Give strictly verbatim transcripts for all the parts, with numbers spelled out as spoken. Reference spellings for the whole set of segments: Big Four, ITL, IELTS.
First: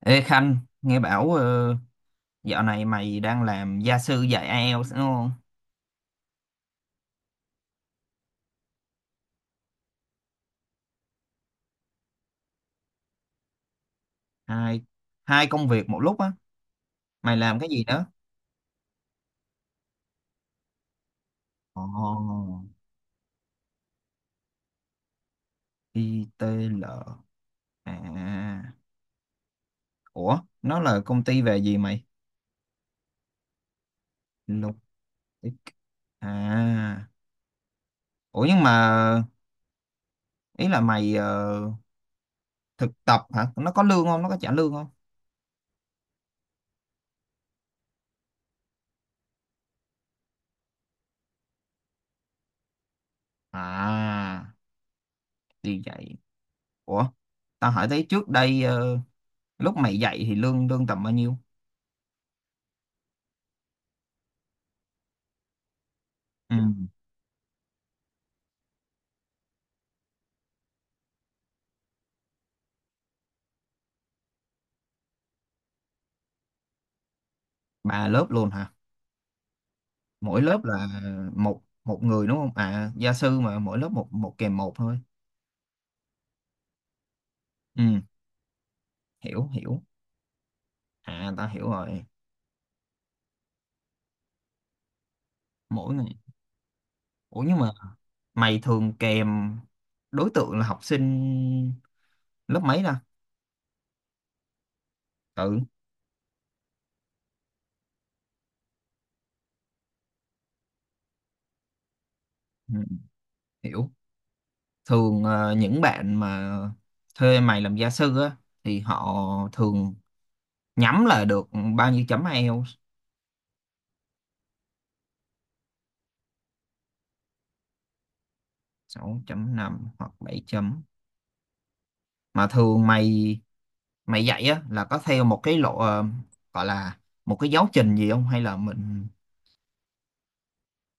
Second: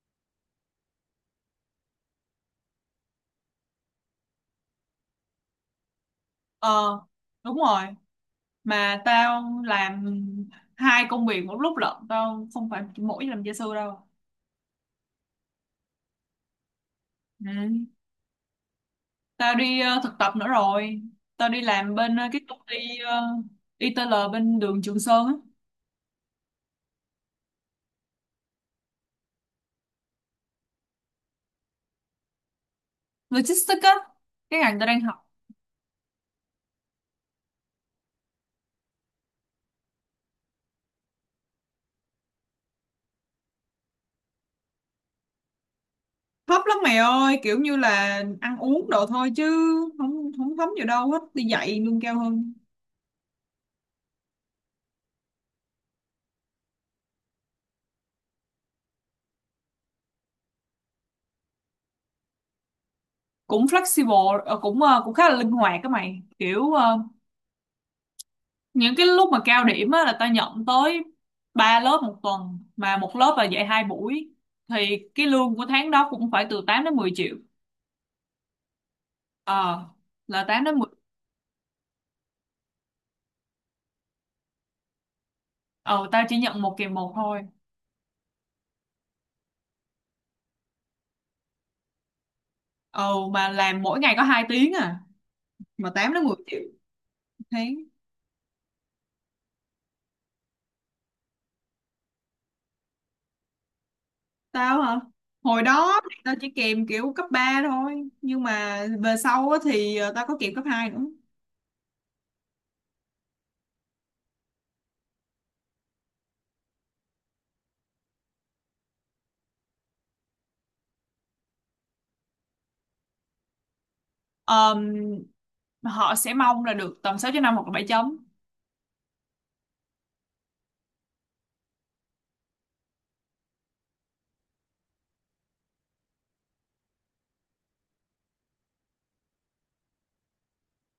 Ê Khanh, nghe bảo ờ, dạo này mày đang làm gia sư dạy ai eo đúng không? Ờ, đúng rồi. Mà tao làm hai công việc một lúc lận. Tao không phải chỉ mỗi làm gia sư đâu. Hai, hai công việc một lúc á. Mày làm cái Ừ. gì đó? Tao đi ờ, thực tập nữa rồi. Tao đi Ồ, làm bên ờ, cái công ty ờ, i tê lờ bên đường Trường Sơn á. ai ti eo. À, ủa, nó là công ty về gì mày? Logistics á. Cái Lục. ngành tao đang học. À, ủa nhưng mà ý là mày ờ, thực tập hả? Nó có lương không? Nó có trả lương không? Thấp lắm mày ơi. Kiểu như là ăn uống đồ thôi chứ không không thấm gì đâu hết. Đi dạy lương cao hơn. À, đi dạy. Ủa, tao hỏi thấy trước đây ờ, lúc mày dạy thì lương lương tầm bao nhiêu? Cũng flexible, ờ, cũng ờ, cũng khá là linh hoạt các mày. Ừ, Kiểu ờ, những cái lúc mà cao điểm á, là tao nhận tới ba lớp một tuần, mà một lớp là dạy hai buổi thì cái lương của tháng đó cũng phải từ tám đến mười triệu. ba lớp luôn hả? Ờ, Mỗi là lớp tám đến là mười một một người đúng không? À, gia sư mà mỗi lớp một một kèm một thôi. Ờ, tao chỉ nhận một kỳ một thôi. Ừ, hiểu hiểu. À, ta hiểu rồi. Ờ, mà làm mỗi ngày có hai tiếng à, mà Mỗi tám ngày. đến mười triệu Ủa một nhưng mà tháng. mày thường kèm đối tượng là học sinh lớp mấy ta? Tao hả? Ừ, Hồi đó thì tao chỉ kèm kiểu cấp ba thôi, nhưng mà về sau á, thì ờ, tao có kèm cấp hai nữa. ừ, hiểu. Thường ờ, những bạn mà thuê mày làm gia sư á thì họ thường nhắm là được bao nhiêu chấm ai eo? Ờm, Họ sẽ mong là được tầm sáu chấm năm hoặc là bảy chấm. Sáu chấm năm hoặc bảy chấm. Mà thường mày mày dạy á là có theo một cái lộ, ờ, gọi là một cái giáo trình gì không hay là mình.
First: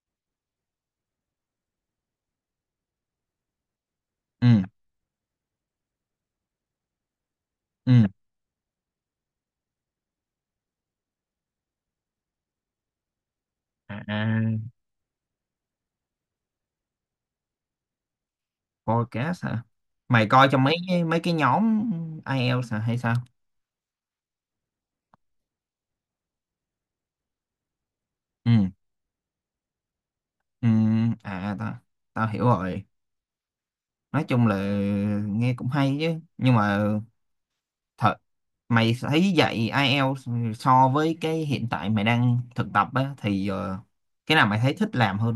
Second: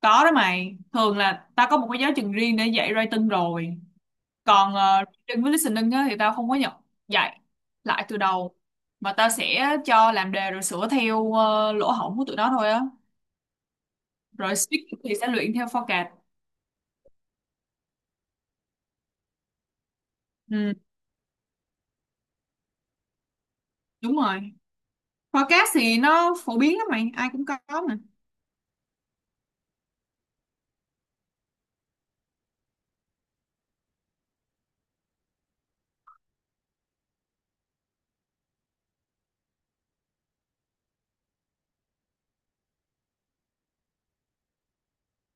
Có đó mày, thường là tao có một cái giáo trình riêng để dạy writing rồi. Ừ, Còn ờ, reading với listening á, thì tao không có nhập dạy ừ. lại từ đầu. Mà tao sẽ cho làm đề rồi sửa theo ờ, lỗ hổng của tụi nó thôi á. À, à. Rồi speaking thì sẽ luyện theo forecast. Podcast hả? Mày coi trong Ừ, mấy cái- mấy cái nhóm ai IELTS hả hay sao? đúng rồi. Forecast thì nó phổ biến lắm mày, ai cũng có mà. Ừ, ừ. À, tao tao hiểu rồi. Nói chung là nghe cũng hay chứ nhưng mà thật, mày thấy dạy ai IELTS so với cái hiện tại mày đang thực tập á thì ờ, cái nào mày thấy thích làm hơn?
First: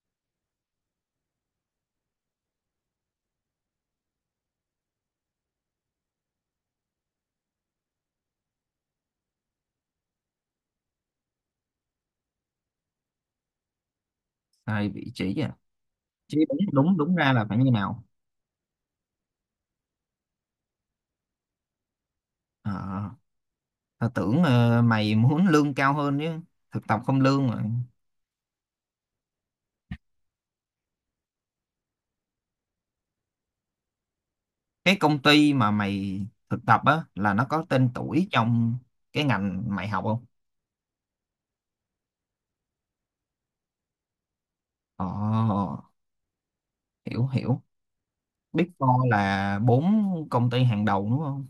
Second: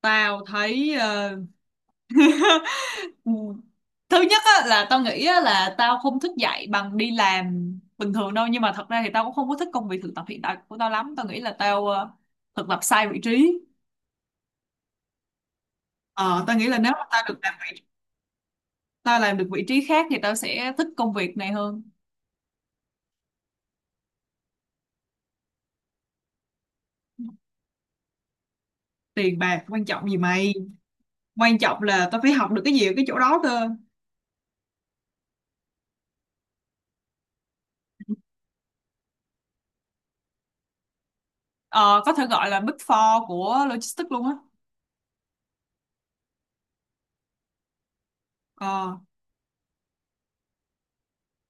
Tao thấy ờ, Ừ. Thứ nhất á, là tao nghĩ á, là tao không thích dạy bằng đi làm bình thường đâu, nhưng mà thật ra thì tao cũng không có thích công việc thực tập hiện tại của tao lắm. Tao nghĩ là tao ờ, thực tập sai vị trí. Tại vị trí à? Chứ ờ, Tao đúng, nghĩ là nếu đúng mà đúng tao ra được là làm phải như vị nào? tao làm được vị trí khác thì tao sẽ thích công việc này hơn. Ờ, tao tưởng ờ, mày muốn lương cao hơn chứ. Thực tập không lương mà. Tiền bạc quan trọng gì mày, quan trọng là tao phải học được cái gì ở cái chỗ đó cơ. Cái công ty mà mày thực tập á là nó có tên tuổi trong cái ngành mày học không? ờ, có thể gọi là Big Four của logistics luôn á. Ồ, hiểu hiểu. Big Ờ Four là bốn công ty hàng đầu đúng không?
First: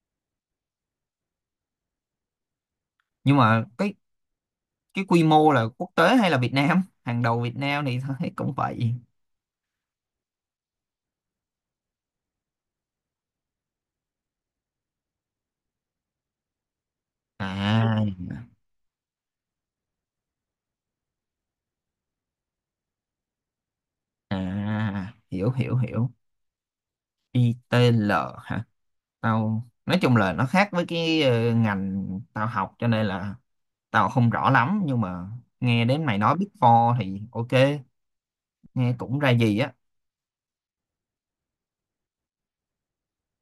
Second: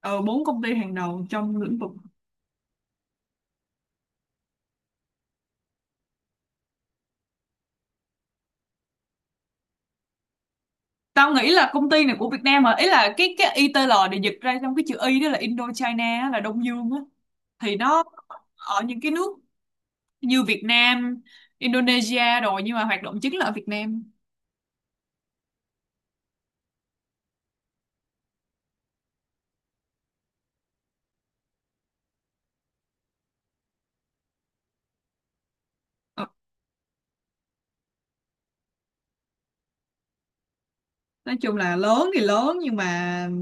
ờ, bốn công ty hàng đầu trong lĩnh vực. Nhưng mà cái cái quy mô là quốc tế hay là Việt Nam? Hàng đầu Việt Nam thì tao thấy cũng vậy. Tao nghĩ là công ty này của Việt Nam hả, ý là cái cái i ITL để dịch ra, trong cái chữ Y đó là Indochina á, là Đông Dương á. Thì À, nó ở những cái nước như Việt Nam, Indonesia rồi, nhưng mà hoạt động chính là ở Việt Nam. à, hiểu hiểu hiểu. I ITL hả? Tao nói chung là nó khác với cái ờ, ngành tao học cho nên là tao không rõ lắm nhưng mà nghe đến mày Ừ. nói Big Four thì ok. Nghe cũng ra gì á. Nói chung là lớn thì lớn nhưng mà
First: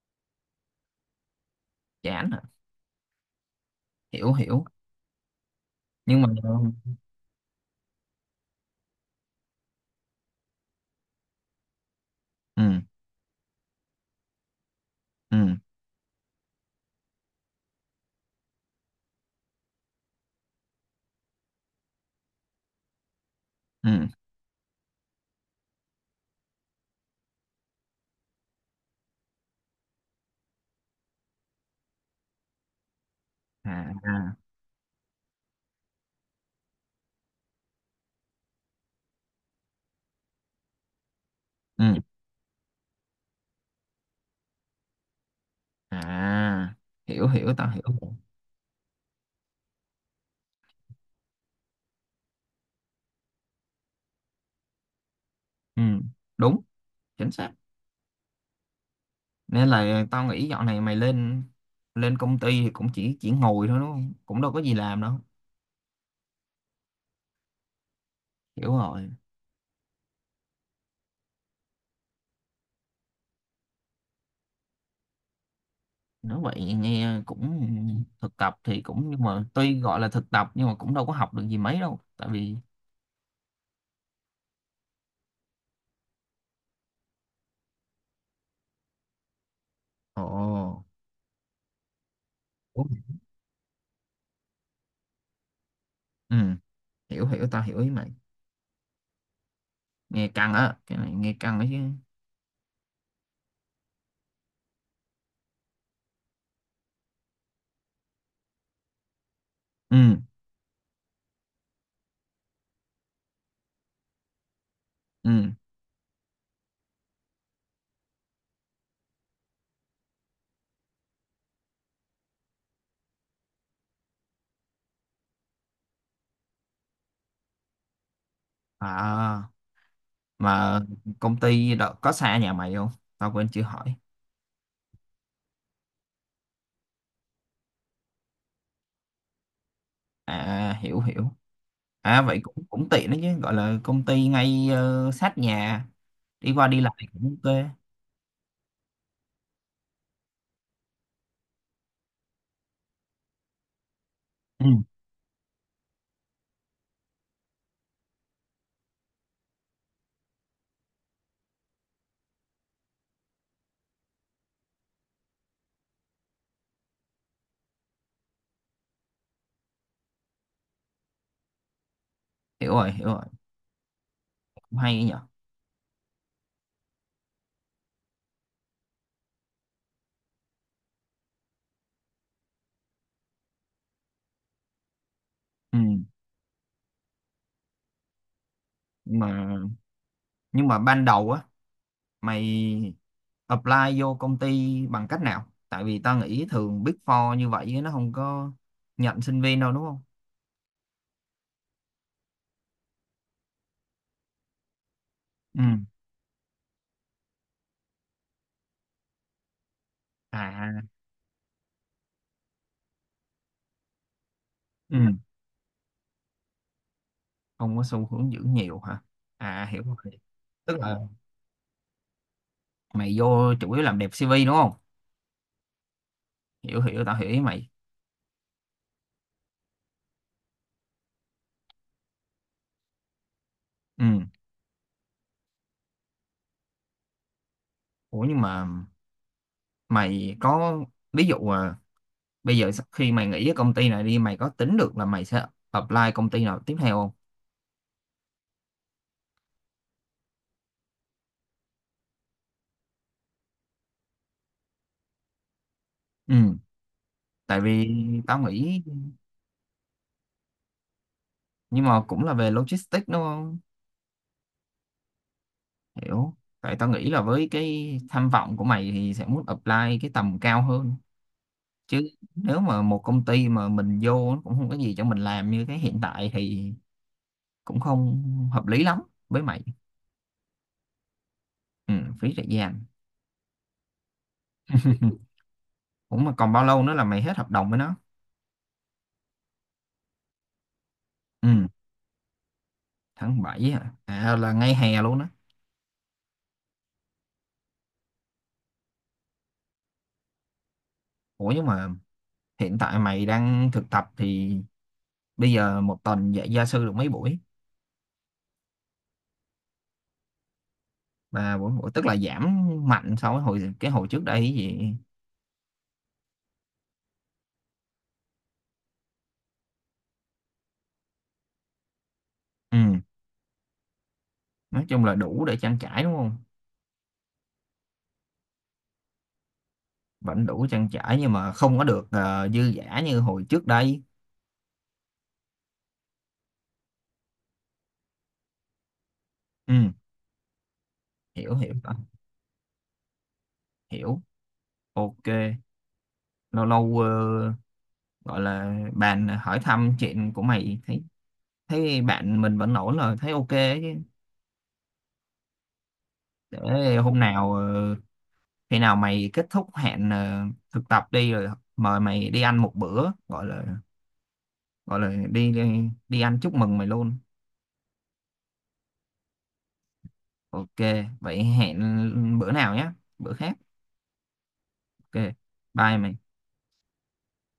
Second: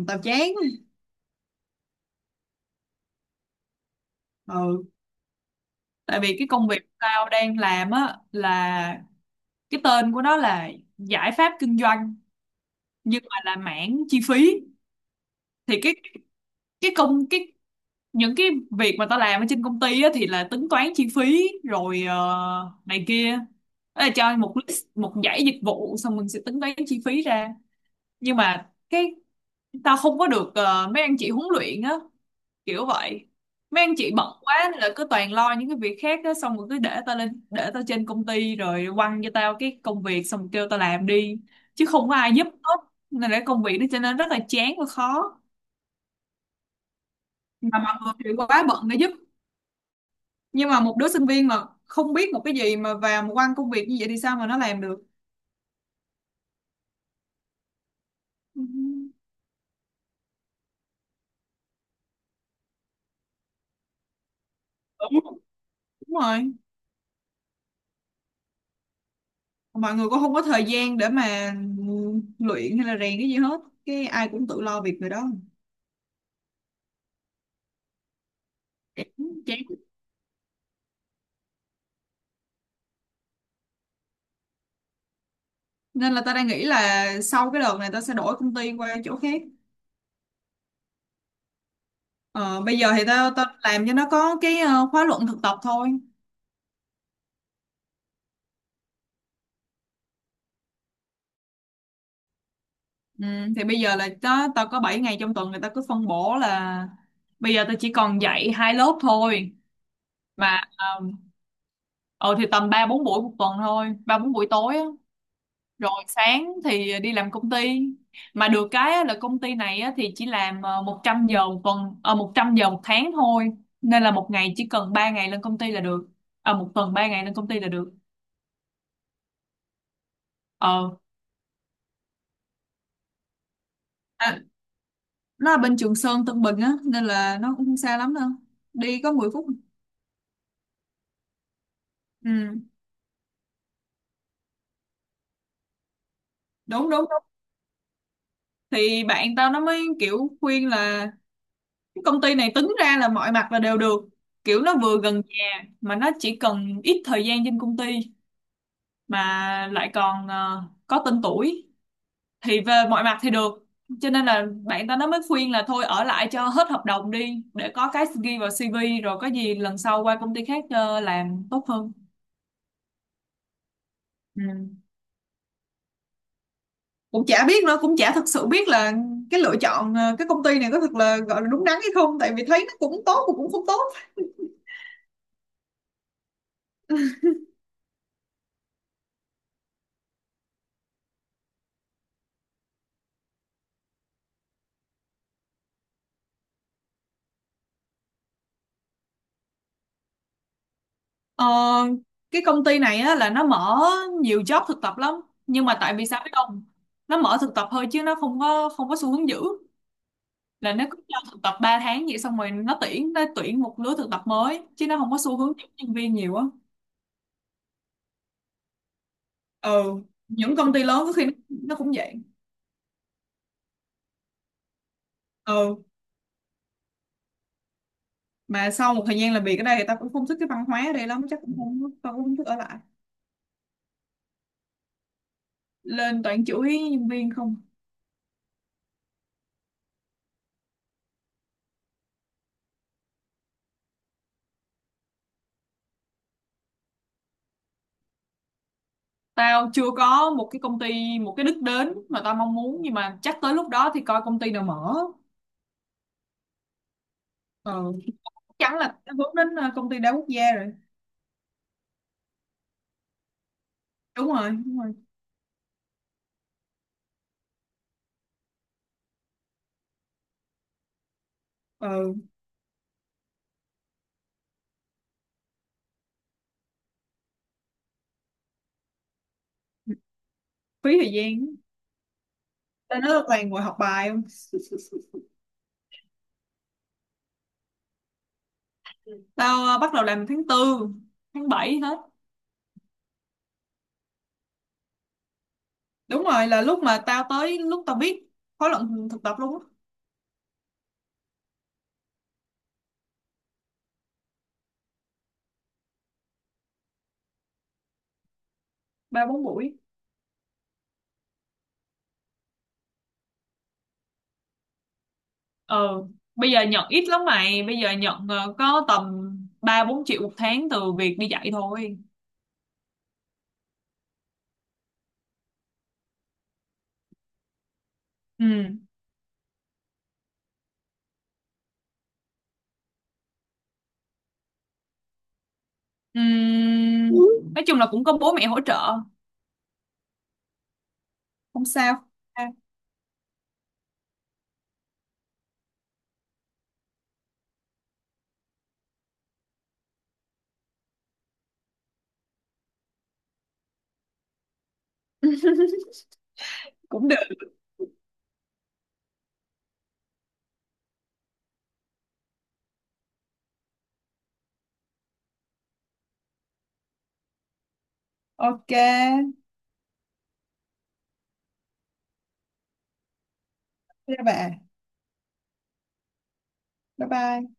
tao chán. Chán à. Hiểu hiểu. Ừ, tại Nhưng mà. vì cái công việc tao đang làm á là, cái tên của nó là giải pháp kinh doanh, Ừ, nhưng mà là mảng chi phí. ừ, Thì cái cái công cái những cái việc mà tao làm ở trên công ty á, thì là tính toán chi phí rồi ờ, này kia. Đó ừ. là cho một list, một dãy dịch vụ, xong mình sẽ tính toán chi phí ra. Nhưng mà cái, tao không có được ờ, mấy anh chị huấn luyện á, kiểu vậy. À, Mấy anh chị bận à. quá nên là cứ toàn lo những cái việc khác á, xong rồi cứ để tao lên, để tao trên công ty rồi quăng cho tao cái công việc, xong rồi kêu tao làm đi, chứ Ừ. không có ai giúp hết. Nên là công việc nó trở nên rất là chán và khó, À, hiểu hiểu, tao mà hiểu mọi rồi. người thì quá bận để giúp. Nhưng mà một đứa sinh viên mà không biết một cái gì mà vào một quan công việc như vậy thì sao mà nó làm được. Ừ, đúng, chính xác. Ừ. Nên là tao nghĩ dạo này mày lên lên công ty thì cũng chỉ chỉ ngồi thôi đúng không, cũng đâu có gì làm đâu. Đúng. Đúng rồi. Hiểu rồi. Mọi người cũng không có thời gian để mà luyện hay là rèn cái gì hết, cái ai cũng tự lo việc người đó. Nói vậy nghe cũng, thực tập thì cũng, Chán. nhưng mà Chán. tuy gọi là thực tập nhưng mà cũng đâu có học được gì mấy đâu tại vì. Nên là tao đang nghĩ là sau cái đợt này tao sẽ đổi công ty qua chỗ khác. Ồ. Ờ, bây giờ thì tao tao làm cho nó có cái ờ, khóa luận thực tập thôi. Ừ, hiểu hiểu, tao hiểu ý mày. Nghe căng á, cái này nghe căng ấy chứ. Ừ, thì bây giờ là tao tao có bảy ngày trong tuần, người ta cứ phân bổ là bây giờ tao chỉ còn dạy hai lớp thôi. Ừ, Mà um, ừ, thì tầm ba bốn buổi một tuần thôi, ba bốn buổi tối á. ừ, Rồi sáng thì đi làm công ty. Mà được cái á, là công ty này á, thì chỉ làm ờ, một trăm giờ một tuần, ờ, một trăm giờ một tháng thôi. Nên là một ngày chỉ cần ba ngày lên công ty là được. Ờ, một tuần ba ngày lên công ty là được. à. Mà Ờ. công ty đó có xa nhà mày không? Tao quên chưa hỏi. À, nó là bên Trường Sơn Tân Bình á, nên là nó cũng không xa lắm đâu, đi có mười phút. À, hiểu hiểu. À vậy Ừ, cũng cũng tiện đấy chứ, gọi là công ty ngay ờ, sát nhà. Đi qua đi đúng lại đúng đúng. cũng ok. Thì bạn tao nó mới kiểu khuyên là công ty này tính ra là mọi mặt là đều được, kiểu Ừ, nó vừa gần nhà mà nó chỉ cần ít thời gian trên công ty, mà lại còn ờ, có tên tuổi, thì về mọi mặt thì được. Cho nên là bạn ta nó mới khuyên là thôi ở lại cho hết hợp đồng đi, để có cái ghi vào xê vê, rồi có gì lần sau qua công ty khác ờ, làm tốt hơn. hiểu rồi, hiểu rồi. Ừ. Cũng hay ấy nhở. Cũng chả biết nữa, cũng chả thực sự biết là cái lựa chọn ờ, cái công ty này có thật là gọi là đúng đắn hay không, tại vì thấy nó cũng tốt mà cũng không tốt. Ừ. nhưng mà nhưng mà ban đầu á, mày apply vô công ty bằng cách nào, tại vì tao nghĩ thường Big Four như vậy nó không có nhận sinh viên đâu đúng không? Ờ, cái công ty này á, là nó mở nhiều job thực tập lắm, Ừ, nhưng mà tại vì sao biết không, nó mở thực tập thôi chứ nó không có không có xu hướng giữ. Là nó à. cứ cho thực tập ba tháng vậy, xong rồi nó tuyển nó tuyển một lứa thực tập mới, chứ nó không Ừ, có xu hướng giữ nhân viên nhiều á. không có xu hướng giữ nhiều hả? À, hiểu Ừ. rồi. Những công Tức ty là lớn có khi nó, nó cũng vậy. mày vô chủ yếu làm đẹp xê vê đúng không? Ừ, Hiểu hiểu, tao hiểu ý mày. mà sau một thời gian làm việc ở đây thì ta cũng không thích cái văn hóa ở đây lắm, chắc cũng không tao cũng không thích ở lại. Ừ. Lên toàn chửi nhân viên không. Ủa nhưng mà mày có ví dụ à, bây giờ sau khi mày nghỉ ở công ty này đi, mày có tính được là mày sẽ apply công ty nào tiếp theo không? Tao chưa có một cái công ty, một cái đích đến mà tao mong muốn, nhưng mà chắc tới lúc đó thì coi công ty nào mở. Ừ, tại vì Ừ, chắc tao chắn nghĩ. là tao hướng đến ờ, công ty đa quốc gia rồi. Nhưng mà cũng là về logistics đúng không? Đúng rồi, đúng rồi. Hiểu. Tại tao nghĩ là với cái tham vọng của mày thì sẽ muốn apply cái tầm cao hơn chứ. Ừ, Nếu mà một công ty mà mình vô nó cũng không có gì cho mình làm như cái hiện tại thì cũng không hợp lý lắm với mày. phí thời gian. Ừ, phí thời gian. Tao nói toàn ngồi học bài không? Cũng mà còn bao lâu nữa là mày hết hợp đồng với nó? Tao ờ, bắt đầu làm tháng tư, tháng Ừ, bảy hết. tháng bảy hả? À, là ngay hè luôn á. Đúng rồi, là lúc mà tao tới lúc tao biết khóa luận thực tập luôn á. Ủa nhưng mà hiện tại mày đang thực tập thì bây giờ một tuần dạy gia sư được mấy buổi? Ba bốn buổi. Và buổi, buổi tức là giảm mạnh so với hồi cái hồi trước đây cái gì. Ờ, bây giờ nhận ít lắm mày, bây giờ nhận ờ, có tầm ba bốn triệu một tháng từ việc đi dạy thôi. Ừ, nói chung là đủ để trang trải đúng không? Ừ. Vẫn đủ trang trải nhưng mà không có được ờ, dư dả như hồi trước đây. Ừm, nói chung là cũng có bố mẹ hỗ trợ, Ừ, hiểu không hiểu rồi, sao. À, hiểu. Ok, lâu lâu ờ, gọi là bạn hỏi thăm chuyện của mày, thấy thấy bạn mình vẫn ổn rồi, thấy ok ấy chứ. Để cũng được. hôm nào, ờ, khi nào mày kết thúc hẹn ờ, thực tập đi rồi mời mày đi ăn một bữa, gọi là gọi là đi đi, đi ăn chúc mừng mày luôn. Ok. Ok, vậy hẹn bữa nào nhé, bữa khác. Thế bà. Ok. Bye mày. Bye bye.